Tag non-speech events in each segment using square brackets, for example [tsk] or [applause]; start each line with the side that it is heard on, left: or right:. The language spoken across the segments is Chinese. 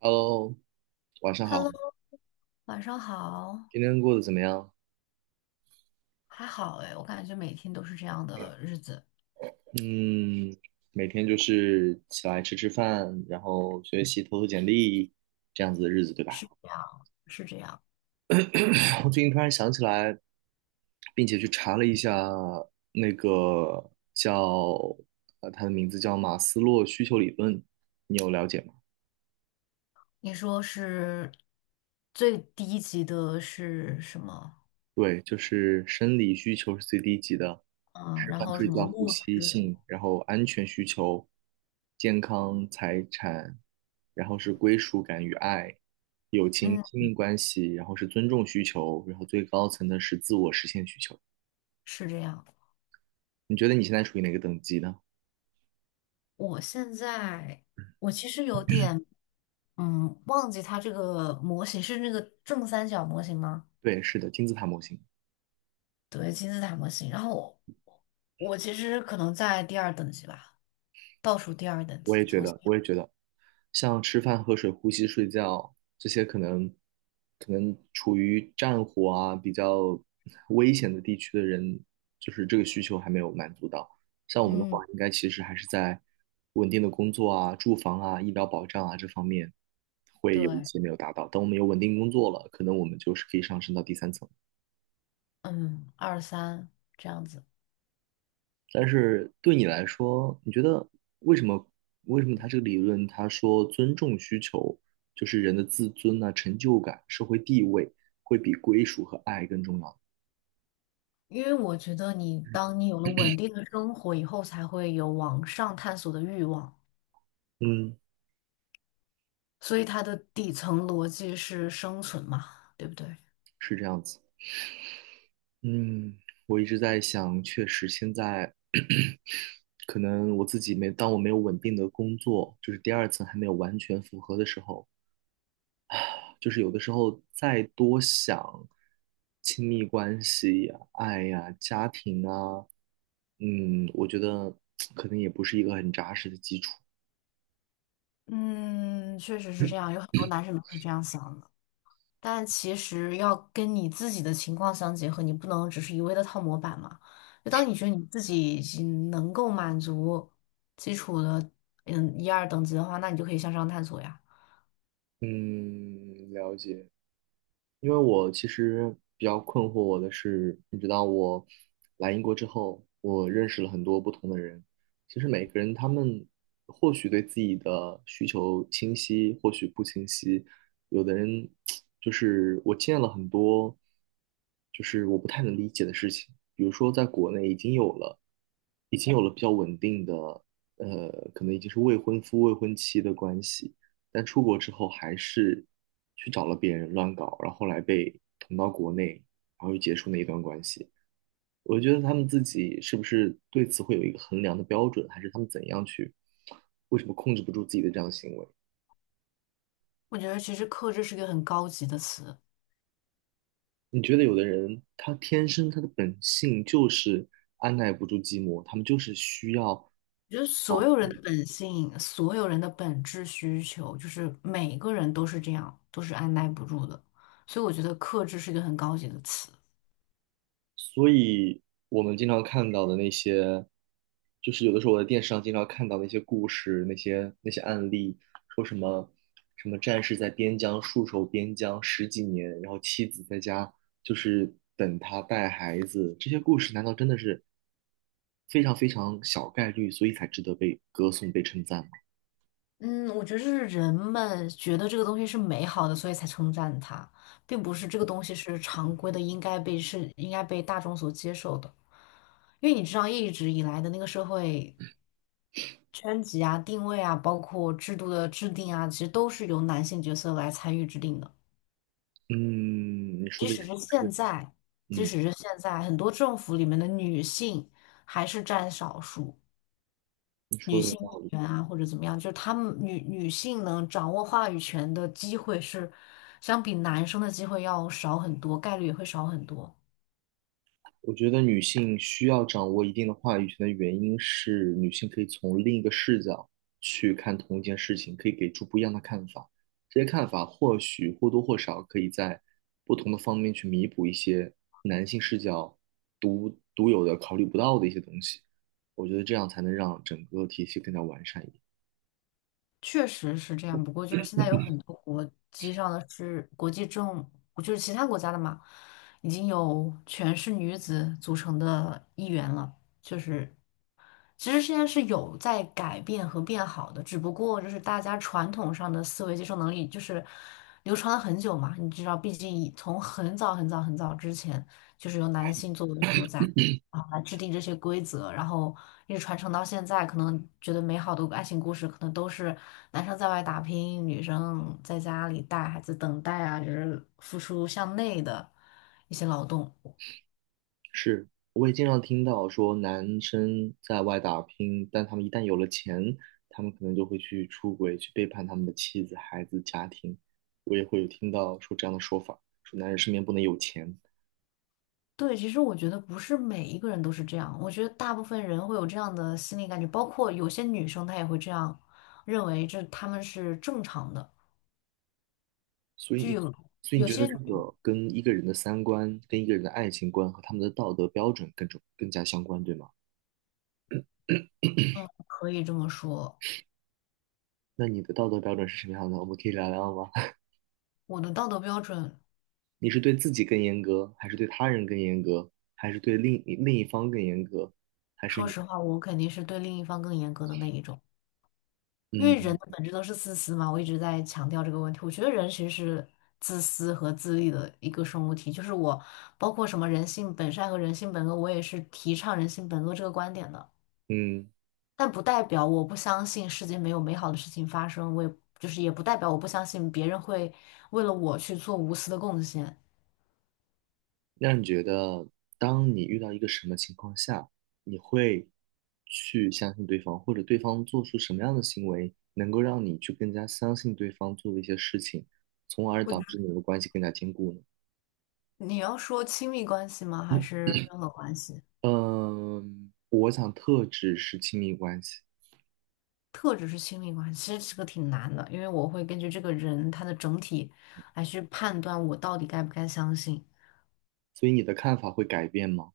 right: Hello，晚上
left: Hello，
right: 好，
left: 晚上好，
right: 今天过得怎么样？
left: 还好哎，我感觉每天都是这样的日子，
right: 嗯，每天就是起来吃吃饭，然后学习、投投简历，这样子的日子，对吧？
left: 是这样，是这样。
right: [coughs] [clears throat] 我最近突然想起来，并且去查了一下那个叫它的名字叫马斯洛需求理论，你有了解吗？
left: 你说是最低级的是什么？
right: 对，就是生理需求是最低级的，
left: 嗯，
right: 吃
left: 然
right: 饭、
left: 后什
right: 睡
left: 么
right: 觉、呼
left: 物
right: 吸、
left: 质？
right: 性，然后安全需求、健康、财产，然后是归属感与爱、友情、亲
left: 嗯，
right: 密关系，然后是尊重需求，然后最高层的是自我实现需求。
left: 是这样。
right: 你觉得你现在处于哪个等级呢？
left: 我现在我其实有点忘记它这个模型是那个正三角模型吗？
right: 对，是的，金字塔模型。
left: 对，金字塔模型。然后我其实可能在第二等级吧，倒数第二等
right: 我也
left: 级，
right: 觉
left: 从下
right: 得，我也觉得，像吃饭、喝水、呼吸、睡觉这些，可能处于战火啊比较 [laughs] 危险的地区的人，就是这个需求还没有满足到。像我们的话，
left: 嗯。
right: 应该其实还是在稳定的工作啊、住房啊、医疗保障啊这方面会有一
left: 对，
right: 些没有达到。等我们有稳定工作了，可能我们就是可以上升到第三层。
left: 嗯，二三这样子，
right: 但是对你来说，你觉得为什么为什么他这个理论他说尊重需求就是人的自尊啊、成就感、社会地位会比归属和爱更重要？
left: 因为我觉得当你有了稳定的生活以后，才会有往上探索的欲望，
right: 嗯，
left: 所以它的底层逻辑是生存嘛，对不对？
right: 是这样子。嗯，我一直在想，确实现在 [coughs] [clears throat] 可能我自己没，当我没有稳定的工作，就是第二层还没有完全符合的时候，就是有的时候再多想亲密关系呀、爱呀、家庭啊，嗯，我觉得可能也不是一个很扎实的基础。
left: 嗯，确实是这样，有很多男生都是这样想的，但其实要跟你自己的情况相结合，你不能只是一味的套模板嘛。就当你觉得你自己已经能够满足基础的一二等级的话，那你就可以向上探索呀。
right: 嗯，了解。因为我其实比较困惑我的是，你知道我来英国之后，我认识了很多不同的人。其实每个人他们或许对自己的需求清晰，或许不清晰。有的人 [tsk] 就是我见了很多，就是我不太能理解的事情。比如说，在国内已经有了，已经有了比较稳定的，可能已经是未婚夫、未婚妻的关系。但出国之后还是去找了别人乱搞，然后后来被捅到国内，然后又结束那一段关系。我觉得他们自己是不是对此会有一个衡量的标准，还是他们怎样去，为什么控制不住自己的这样的行为？
left: 我觉得其实克制是一个很高级的词。
right: 你觉得有的人他天生他的本性就是按耐不住寂寞，他们就是需要
left: 我觉得所
right: 找
left: 有人
right: 别人
left: 的本性，所有人的本质需求，就是每个人都是这样，都是按耐不住的。所以我觉得克制是一个很高级的词。
right: 所以我们经常看到的那些，就是有的时候我在电视上经常看到那些故事，那些案例，说什么什么战士在边疆戍守边疆十几年，然后妻子在家就是等他带孩子，这些故事难道真的是非常非常小概率，所以才值得被歌颂、被称赞吗？
left: 嗯，我觉得是人们觉得这个东西是美好的，所以才称赞它，并不是这个东西是常规的，应该被大众所接受的。因为你知道，一直以来的那个社会圈级啊、定位啊，包括制度的制定啊，其实都是由男性角色来参与制定的。
right: 嗯，你说
left: 即
right: 的
left: 使
right: 是，
left: 是
right: 是
left: 现
right: 的
left: 在，即
right: 嗯，
left: 使是现在，很多政府里面的女性还是占少数，
right: 你说
left: 女
right: 的有
left: 性
right: 道
left: 议
right: 理。
left: 员啊或者怎么样，就是她们女性能掌握话语权的机会是相比男生的机会要少很多，概率也会少很多。
right: 我觉得女性需要掌握一定的话语权的原因是，女性可以从另一个视角去看同一件事情，可以给出不一样的看法。这些看法或许或多或少可以在不同的方面去弥补一些男性视角独独有的考虑不到的一些东西。我觉得这样才能让整个体系更加完善一点。
left: 确实是这样，不过就是现在有很多国际上的是国际政，就是其他国家的嘛，已经有全是女子组成的议员了，就是其实现在是有在改变和变好的，只不过就是大家传统上的思维接受能力就是流传了很久嘛，你知道，毕竟以从很早之前，就是由男性作为主宰啊来制定这些规则，然后一直传承到现在，可能觉得美好的爱情故事，可能都是男生在外打拼，女生在家里带孩子等待啊，就是付出向内的一些劳动。
right: 是，我也经常听到说男生在外打拼，但他们一旦有了钱，他们可能就会去出轨，去背叛他们的妻子、孩子、家庭。我也会有听到说这样的说法，说男人身边不能有钱。
left: 对，其实我觉得不是每一个人都是这样，我觉得大部分人会有这样的心理感觉，包括有些女生她也会这样认为，这她们是正常的。
right: 所以
left: 就
right: 你
left: 有
right: 所以你
left: 有
right: 觉得
left: 些
right: 这
left: 女，
right: 个跟一个人的三观、跟一个人的爱情观和他们的道德标准更重、更加相关，对吗？
left: 嗯，可以这么说，
right: 那你的道德标准是什么样的？我们可以聊聊吗？[laughs]
left: 我的道德标准，
right: 你是对自己更严格，还是对他人更严格，还是对另一方更严格，还是
left: 说
right: 你？
left: 实话，我肯定是对另一方更严格的那一种，因为人
right: 嗯，
left: 的本质都是自私嘛，我一直在强调这个问题。我觉得人其实是自私和自利的一个生物体，就是我包括什么人性本善和人性本恶，我也是提倡人性本恶这个观点的。
right: 嗯，
left: 但不代表我不相信世界没有美好的事情发生，我也就是也不代表我不相信别人会为了我去做无私的贡献。
right: 那你觉得，当你遇到一个什么情况下，你会去相信对方，或者对方做出什么样的行为，能够让你去更加相信对方做的一些事情，从而
left: 我
right: 导
left: 觉
right: 致你们的关系更加坚固呢？
left: 得你要说亲密关系吗？还
right: 嗯，
left: 是任何关系？
right: 嗯，我想特指是亲密关系，
left: 特指是亲密关系，其实这个挺难的，因为我会根据这个人他的整体来去判断我到底该不该相信。
right: 所以你的看法会改变吗？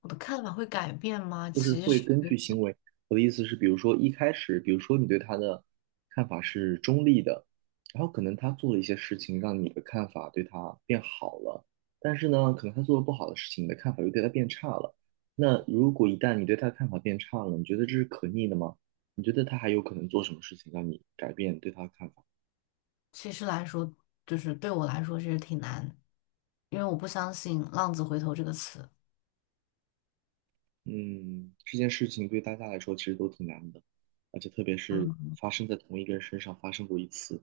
left: 我的看法会改变吗？
right: 就是
left: 其
right: 会
left: 实
right: 根据行为。我的意思是，比如说一开始，比如说你对他的看法是中立的，然后可能他做了一些事情，让你的看法对他变好了，但是呢，可能他做了不好的事情，你的看法又对他变差了。那如果一旦你对他的看法变差了，你觉得这是可逆的吗？你觉得他还有可能做什么事情让你改变对他的看法？
left: 其实来说，就是对我来说其实挺难，因为我不相信“浪子回头”这个词。
right: 嗯，这件事情对大家来说其实都挺难的，而且特别是
left: 嗯
right: 发生在同一个人身上发生过一次。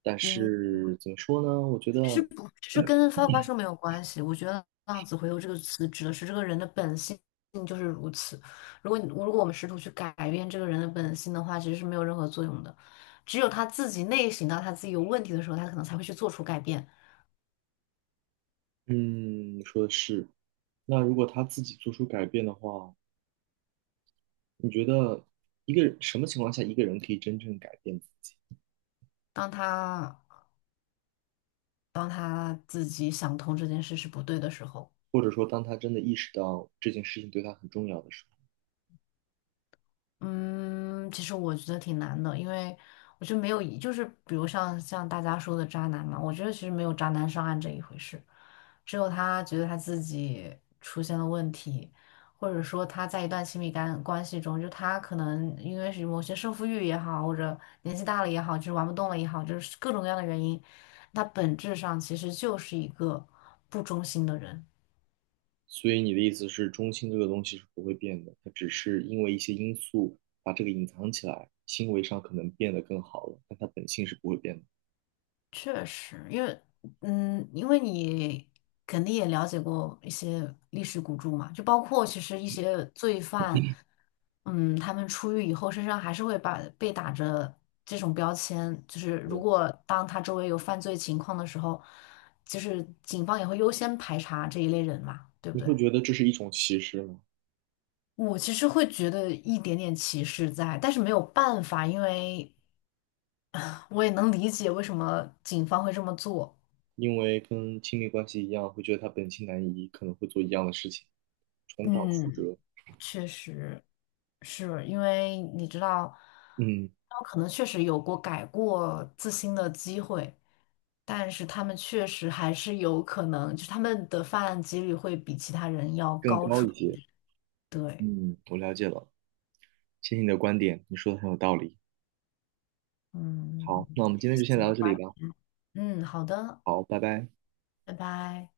right: 但
left: 嗯。
right: 是怎么说呢？我觉得，
left: 其实跟发不发生没有关系。我觉得“浪子回头”这个词指的是这个人的本性就是如此。如果我们试图去改变这个人的本性的话，其实是没有任何作用的。只有他自己内省到他自己有问题的时候，他可能才会去做出改变。
right: 嗯，你说的是。那如果他自己做出改变的话，你觉得一个人什么情况下一个人可以真正改变自己？
left: 当他当他自己想通这件事是不对的时候。
right: 或者说，当他真的意识到这件事情对他很重要的时候，
left: 嗯，其实我觉得挺难的，因为我觉得没有一就是比如像大家说的渣男嘛，我觉得其实没有渣男上岸这一回事，只有他觉得他自己出现了问题，或者说他在一段亲密感关系中，就他可能因为是某些胜负欲也好，或者年纪大了也好，就是玩不动了也好，就是各种各样的原因，他本质上其实就是一个不忠心的人。
right: 所以你的意思是，中性这个东西是不会变的，它只是因为一些因素把这个隐藏起来，行为上可能变得更好了，但它本性是不会变的。
left: 确实，因为嗯，因为你肯定也了解过一些历史古著嘛，就包括其实一些罪犯，嗯，他们出狱以后身上还是会把被打着这种标签，就是如
right: 对，
left: 果当他周围有犯罪情况的时候，就是警方也会优先排查这一类人嘛，对不
right: 你会
left: 对？
right: 觉得这是一种歧视吗？
left: 我其实会觉得一点点歧视在，但是没有办法，因为 [laughs] 啊我也能理解为什么警方会这么做，
right: 因为跟亲密关系一样，会觉得他本性难移，可能会做一样的事情，重蹈覆
left: 嗯。
right: 辙，
left: 确实是因为你知道，
right: 嗯，
left: 他们可能确实有过改过自新的机会，但是他们确实还是有可能，就是他们的犯案几率会比其他人要
right: 更
left: 高
right: 高
left: 出
right: 一
left: 一
right: 些。
left: 点对，
right: 嗯，我了解了，谢谢你的观点，你说的很有道理。
left: 嗯，
right: 好，那我们今
left: 谢
right: 天就
left: 谢
right: 先
left: 你
right: 聊
left: 的
right: 到这里
left: 关
right: 吧。
left: 嗯，好的，
right: 好，拜拜。
left: 拜拜。